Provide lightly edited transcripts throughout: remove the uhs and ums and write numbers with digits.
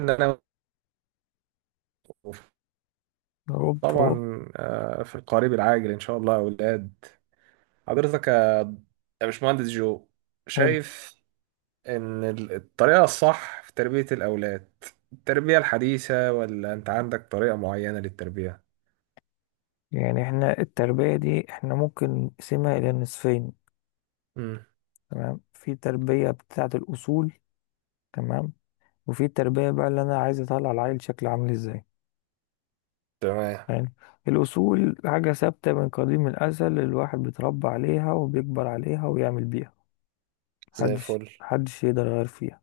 إن أنا هوب هوب. طبعا، في القريب العاجل إن شاء الله يا أولاد. حضرتك يا باشمهندس جو، حلو. شايف إن الطريقة الصح في تربية الأولاد، التربية الحديثة، ولا أنت عندك طريقة معينة للتربية؟ يعني احنا التربية دي احنا ممكن نقسمها إلى نصفين. مم. تمام، في تربية بتاعة الأصول. تمام. وفي تربية بقى اللي أنا عايز أطلع العيل شكله عامل إزاي. تمام، يعني الأصول حاجة ثابتة من قديم الأزل، الواحد بيتربى عليها وبيكبر عليها ويعمل بيها. زي محدش الفل. محدش يقدر يغير فيها.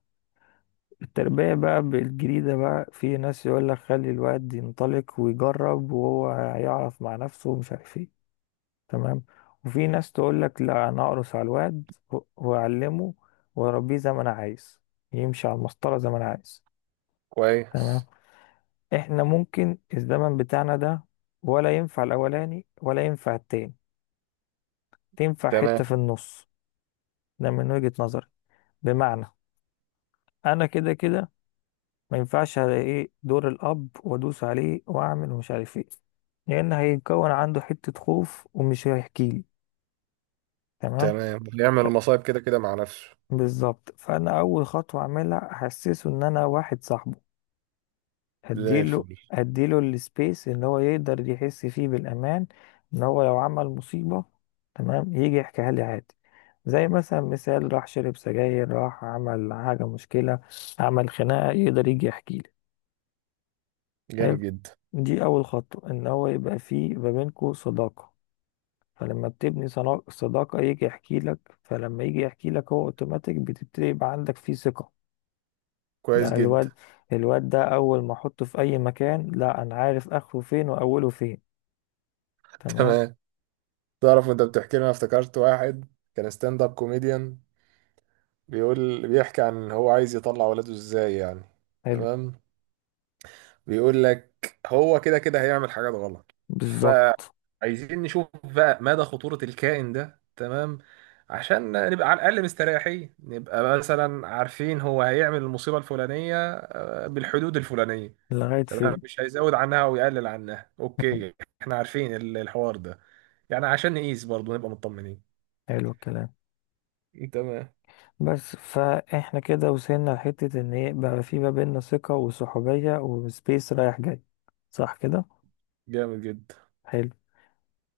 التربية بقى بالجريدة، بقى في ناس يقول لك خلي الواد ينطلق ويجرب وهو هيعرف مع نفسه ومش عارف ايه. تمام. وفي ناس تقول لك لا، انا اقرص على الواد واعلمه، واربيه زي ما انا عايز، يمشي على المسطره زي ما انا عايز. تمام. كويس. احنا ممكن الزمن بتاعنا ده، ولا ينفع الاولاني ولا ينفع التاني، تنفع حته تمام في النص. ده من وجهه نظري. بمعنى، انا كده كده ما ينفعش، على ايه دور الاب وادوس عليه واعمل ومش عارف ايه، لان هيتكون عنده حته خوف ومش هيحكي لي. تمام. تمام، بيعمل المصايب كده كده مع نفسه. بالظبط. فانا اول خطوه اعملها احسسه ان انا واحد صاحبه. زي هديله الفل. هديله السبيس ان هو يقدر يحس فيه بالامان. ان هو لو عمل مصيبه، تمام، يجي يحكيها لي عادي. زي مثلا، مثال، راح شرب سجاير، راح عمل حاجه مشكله، عمل خناقه، يقدر يجي يحكي لي. جامد حلو. جدا. دي اول خطوه، ان هو يبقى فيه ما بينكوا صداقه. فلما بتبني صداقه يجي يحكي لك. فلما يجي يحكي لك هو اوتوماتيك بتبتدي يبقى عندك فيه ثقه. كويس لا، جدا. الواد ده اول ما احطه في اي مكان، لا انا عارف اخره فين واوله فين. تمام. تمام. تعرف وانت بتحكي لي، انا افتكرت واحد كان ستاند اب كوميديان، بيقول، بيحكي عن هو عايز يطلع ولاده ازاي يعني. حلو. تمام. بيقول لك هو كده كده هيعمل حاجات غلط، بالظبط. فعايزين نشوف بقى مدى خطورة الكائن ده. تمام، عشان نبقى على الأقل مستريحين، نبقى مثلا عارفين هو هيعمل المصيبة الفلانية بالحدود الفلانية. لغاية تمام، فين. مش هيزود عنها أو يقلل عنها. أوكي، احنا عارفين الحوار ده يعني، عشان نقيس برضه نبقى مطمنين. حلو الكلام. تمام. بس فاحنا كده وصلنا لحتة ان ايه بقى، في ما بيننا ثقة وصحوبية وسبيس رايح جاي. صح كده. جامد جدا. حلو.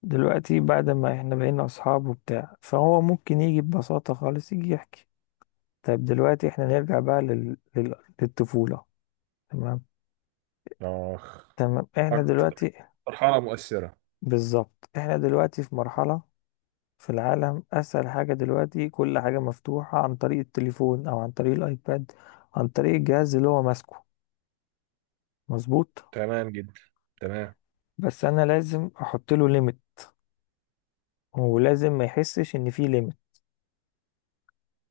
دلوقتي بعد ما احنا بقينا اصحاب وبتاع، فهو ممكن يجي ببساطة خالص يجي يحكي. طيب دلوقتي احنا نرجع بقى للطفولة. تمام. آخ. تمام. احنا أكتر دلوقتي. مرحلة مؤثرة. بالظبط احنا دلوقتي في مرحلة. في العالم اسهل حاجة دلوقتي، كل حاجة مفتوحة عن طريق التليفون او عن طريق الايباد، عن طريق الجهاز اللي هو ماسكه. مظبوط. تمام جدا. تمام. بس انا لازم احط له ليميت، ولازم ما يحسش ان في ليميت.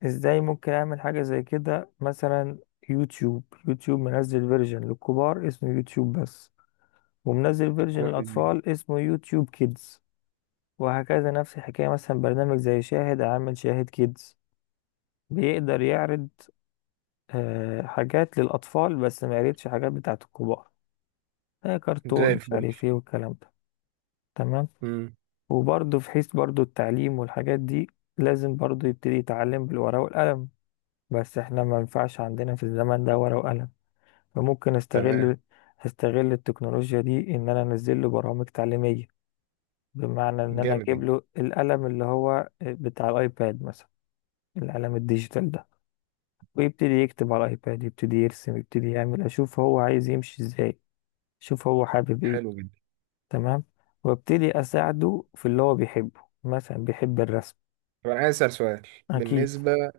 ازاي ممكن اعمل حاجة زي كده مثلا؟ يوتيوب منزل فيرجن للكبار اسمه يوتيوب بس، ومنزل فيرجن كويس جدا. للاطفال اسمه يوتيوب كيدز. وهكذا نفس الحكاية. مثلا برنامج زي شاهد عامل شاهد كيدز، بيقدر يعرض حاجات للأطفال بس، ما قريتش حاجات بتاعة الكبار، زي كرتون مش الفل. عارف ايه والكلام ده. تمام. امم وبرضه في حيث برضه التعليم والحاجات دي، لازم برضه يبتدي يتعلم بالورقة والقلم. بس احنا ما ينفعش عندنا في الزمن ده ورقة وقلم، فممكن تمام. استغل التكنولوجيا دي ان انا انزل له برامج تعليمية. بمعنى ان انا جامد اجيب جدا. له القلم اللي هو بتاع الايباد مثلا، القلم الديجيتال ده. ويبتدي يكتب على الايباد، يبتدي يرسم، يبتدي يعمل، اشوف هو عايز يمشي ازاي، شوف هو حابب ايه. حلو جدا. تمام. وابتدي اساعده في اللي هو بيحبه، مثلا بيحب الرسم. طب انا عايز اسال سؤال. اكيد. بالنسبه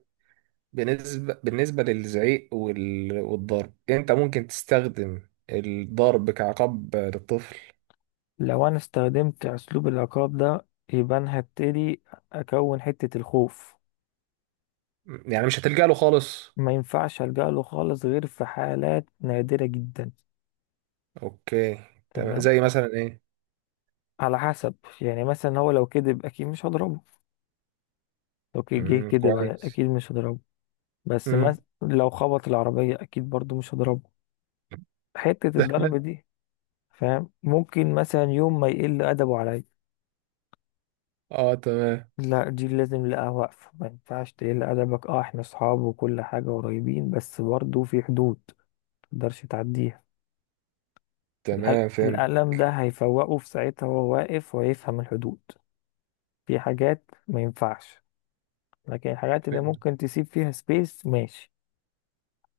بالنسبه للزعيق والضرب، انت ممكن تستخدم الضرب كعقاب للطفل؟ لو انا استخدمت اسلوب العقاب ده، يبقى انا هبتدي اكون حتة الخوف. يعني مش هتلجأ له خالص؟ ما ينفعش الجأ له خالص غير في حالات نادرة جدا. اوكي. تمام، تمام. زي مثلا ايه؟ على حسب. يعني مثلا هو لو كذب اكيد مش هضربه. لو جه كذب على كويس. اكيد مش هضربه. بس امم مثلا لو خبط العربية اكيد برضو مش هضربه. حتة الضرب دي. فاهم. ممكن مثلا يوم ما يقل ادبه عليا، اه تمام. لا دي لازم لا واقفة، ما ينفعش تقل أدبك. اه احنا صحاب وكل حاجة قريبين، بس برضه في حدود متقدرش تعديها. تمام فهمت. القلم ده هيفوقه في ساعتها وهو واقف، وهيفهم الحدود. في حاجات ما ينفعش. لكن الحاجات اللي فهمت. ممكن تسيب فيها سبيس، ماشي.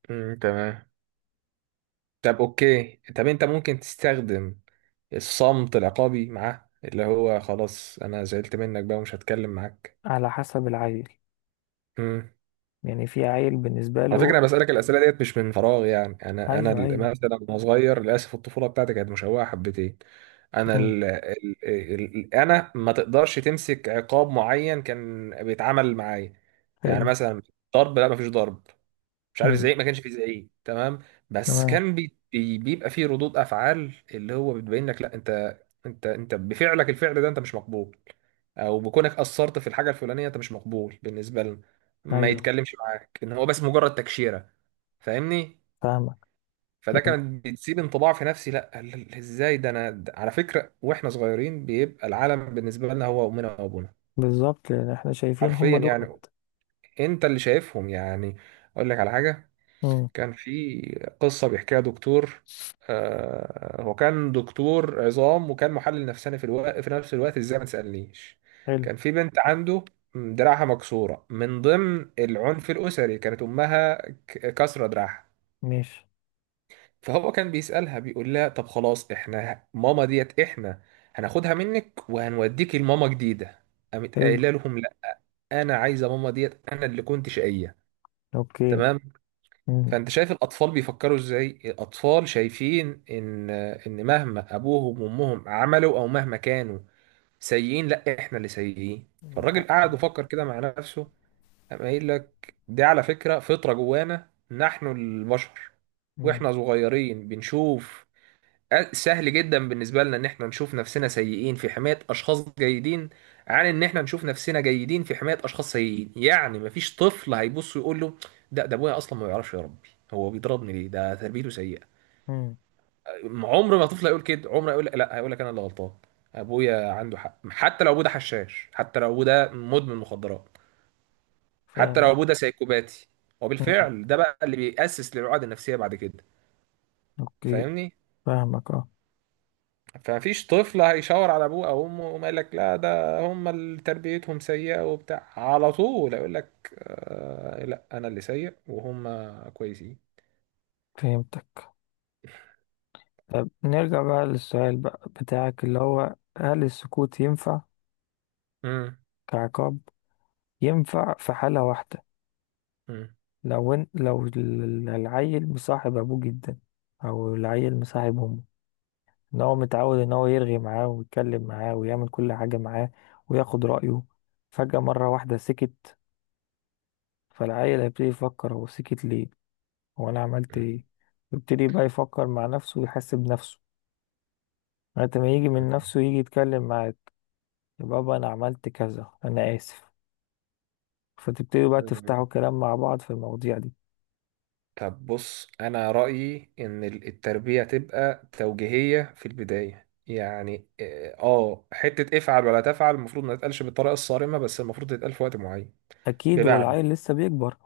تمام. طب اوكي، طب انت ممكن تستخدم الصمت العقابي معاه، اللي هو خلاص انا زعلت منك بقى ومش هتكلم معاك؟ على حسب العيل. امم يعني في عيل بالنسبة على له. فكره، انا بسالك الاسئله ديت مش من فراغ. يعني انا، أيوه، أيوه. مثلا وانا صغير، للاسف الطفوله بتاعتي كانت مشوهه حبتين. انا، مم. ال ال ال ال انا ما تقدرش تمسك عقاب معين كان بيتعامل معايا. يعني حلو. مثلا ضرب، لا ما فيش ضرب. مش عارف، مم. زعيق ما كانش فيه زعيق. تمام. بس تمام. كان بي بي بيبقى فيه ردود افعال، اللي هو بتبين لك لا انت، انت بفعلك الفعل ده انت مش مقبول، او بكونك اثرت في الحاجه الفلانيه انت مش مقبول بالنسبه لنا، ما أيوه. يتكلمش معاك، ان هو بس مجرد تكشيره. فاهمني؟ فاهمك. فده يعني كان بتسيب انطباع في نفسي، لا ازاي ده؟ انا ده على فكره، واحنا صغيرين بيبقى العالم بالنسبه لنا هو امنا وابونا. بالظبط، لأن احنا شايفين هم حرفيا دول. يعني. انت اللي شايفهم يعني. اقول لك على حاجه. مم. كان في قصة بيحكيها دكتور، هو كان دكتور عظام وكان محلل نفساني في نفس الوقت، ازاي ما تسألنيش. حلو. كان في بنت عنده، دراعها مكسورة، من ضمن العنف الأسري، كانت أمها كسرة دراعها. ماشي. فهو كان بيسألها، بيقول لها طب خلاص احنا ماما ديت احنا هناخدها منك وهنوديك لماما جديدة. قامت حلو. قايله لهم لا، انا عايزه ماما ديت، انا اللي كنت شقيه. اوكي. تمام. مم. فانت شايف الاطفال بيفكروا ازاي. الاطفال شايفين ان مهما ابوهم وامهم عملوا، او مهما كانوا سيئين، لا احنا اللي سيئين. من فالراجل قعد حقهم. وفكر كده مع نفسه، قام قايل لك دي على فكرة فطرة جوانا نحن البشر. مم. واحنا صغيرين بنشوف سهل جدا بالنسبة لنا ان احنا نشوف نفسنا سيئين في حماية اشخاص جيدين عن ان احنا نشوف نفسنا جيدين في حماية اشخاص سيئين. يعني مفيش طفل هيبص يقول له ده ابويا اصلا ما بيعرفش يربي، هو بيضربني ليه، ده تربيته سيئة. مم. عمر ما طفل هيقول كده. عمر هيقول لا، هيقول لك انا اللي غلطان، ابويا عنده حق، حتى لو ابوه ده حشاش، حتى لو ابوه ده مدمن مخدرات، حتى لو فاهمك. ابوه ده سايكوباتي. مم. وبالفعل ده بقى اللي بيأسس للعقد النفسية بعد كده. اوكي. فاهمني؟ فاهمك اه. فمفيش طفل هيشاور على ابوه او امه وما يقول لك لا ده هم اللي تربيتهم سيئه وبتاع، على طول اقول لك آه لا انا اللي سيء وهم كويسين. فهمتك. طب نرجع بقى للسؤال بقى بتاعك، اللي هو هل السكوت ينفع مم. كعقاب؟ ينفع في حالة واحدة. مم. لو العيل مصاحب ابوه جدا، او العيل مصاحب امه. ان هو متعود ان هو يرغي معاه ويتكلم معاه ويعمل كل حاجة معاه وياخد رأيه، فجأة مرة واحدة سكت. فالعيل هيبتدي يفكر، هو سكت ليه، هو انا عملت ايه؟ يبتدي بقى يفكر مع نفسه ويحاسب نفسه لغاية ما يجي من نفسه يجي يتكلم معاك. يا بابا انا عملت كذا، انا اسف. فتبتدوا بقى تفتحوا مم. كلام مع بعض في المواضيع دي. طب بص، انا رايي ان التربيه تبقى توجيهيه في البدايه. يعني اه، حته افعل ولا تفعل، المفروض ما تتقالش بالطريقه الصارمه، بس المفروض تتقال في وقت معين. اكيد هو بمعنى، العيل لسه بيكبر.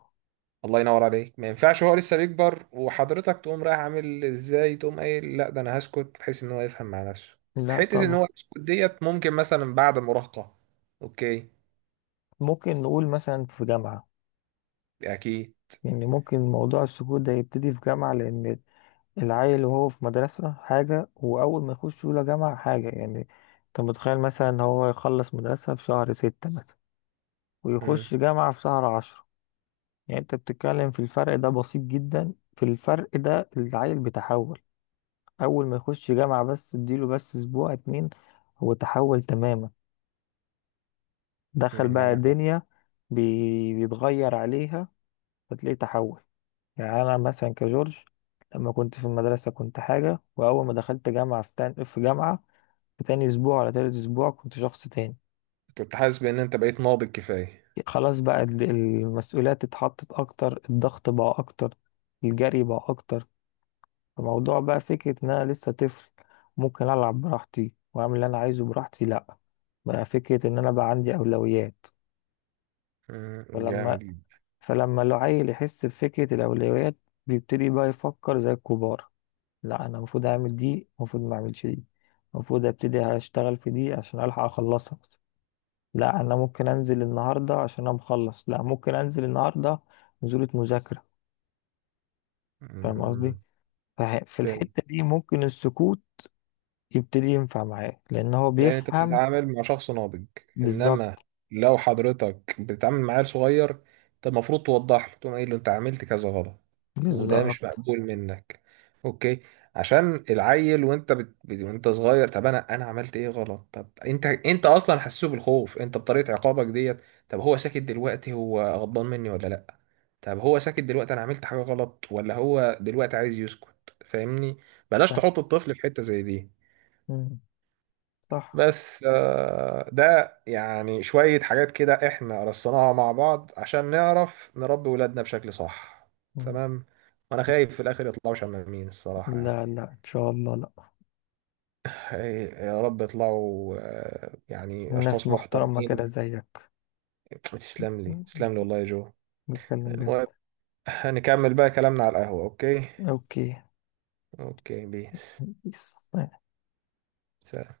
الله ينور عليك، ما ينفعش هو لسه بيكبر وحضرتك تقوم رايح عامل ازاي، تقوم قايل لا ده انا هسكت بحيث ان هو يفهم مع نفسه. لا حتة ان طبعا. هو يسكت ديت ممكن مثلا بعد المراهقة. اوكي. ممكن نقول مثلا في جامعة. اكيد. يعني ممكن موضوع السكوت ده يبتدي في جامعة، لان العيل وهو في مدرسة حاجة، واول ما يخش اولى جامعة حاجة. يعني انت متخيل مثلا إن هو يخلص مدرسة في شهر 6 مثلا، امم ويخش جامعة في شهر 10. يعني انت بتتكلم في الفرق، ده بسيط جدا. في الفرق ده العيل بيتحول. اول ما يخش جامعة، بس اديله بس اسبوع 2، هو تحول تماما. دخل بقى عندك حق. دنيا، بيتغير عليها، فتلاقيه تحول. يعني انا مثلا كجورج، لما كنت في المدرسة كنت حاجة، واول ما دخلت جامعة في جامعة، في تاني اسبوع ولا تالت اسبوع كنت شخص تاني. كنت حاسس بان انت بقيت ناضج كفاية. خلاص بقى المسؤوليات اتحطت اكتر، الضغط بقى اكتر، الجري بقى اكتر. فموضوع بقى فكرة إن أنا لسه طفل، ممكن ألعب براحتي وأعمل اللي أنا عايزه براحتي، لأ بقى فكرة إن أنا بقى عندي أولويات. فلما جامد جدا. فلما العيل يحس بفكرة الأولويات، بيبتدي بقى يفكر زي الكبار. لأ أنا المفروض أعمل دي، المفروض ما أعملش دي، المفروض أبتدي أشتغل في دي عشان ألحق أخلصها. لأ أنا ممكن أنزل النهاردة عشان أنا مخلص، لأ ممكن أنزل النهاردة نزولة مذاكرة. فاهم قصدي؟ امم في الحتة دي ممكن السكوت يبتدي ينفع معاه، لأن هو لان انت بيفهم. بتتعامل مع شخص ناضج. بالظبط. انما لو حضرتك بتتعامل مع عيل صغير، انت المفروض توضح له، تقوم قايل له ايه اللي انت عملت كذا غلط، وده مش بالظبط. مقبول منك. اوكي، عشان العيل وانت وانت صغير، طب انا، انا عملت ايه غلط؟ طب انت، انت اصلا حسسه بالخوف انت بطريقه عقابك ديت. طب هو ساكت دلوقتي، هو غضبان مني ولا لا؟ طب هو ساكت دلوقتي، انا عملت حاجه غلط ولا هو دلوقتي عايز يسكت؟ فاهمني؟ بلاش ف- تحط الطفل في حته زي دي. مم. صح. بس ده يعني شوية حاجات كده احنا رصيناها مع بعض عشان نعرف نربي ولادنا بشكل صح. مم. تمام. وانا خايف في الاخر يطلعوا شمامين الصراحة لا يعني. لا، إن شاء الله لا. إيه، يا رب يطلعوا يعني الناس اشخاص محترمة كده محترمين. زيك. تسلم لي، مم. تسلم لي والله يا جو. بتكلم جد. المهم، هنكمل بقى كلامنا على القهوة. اوكي. أوكي. اوكي، بيس. بيس. سلام.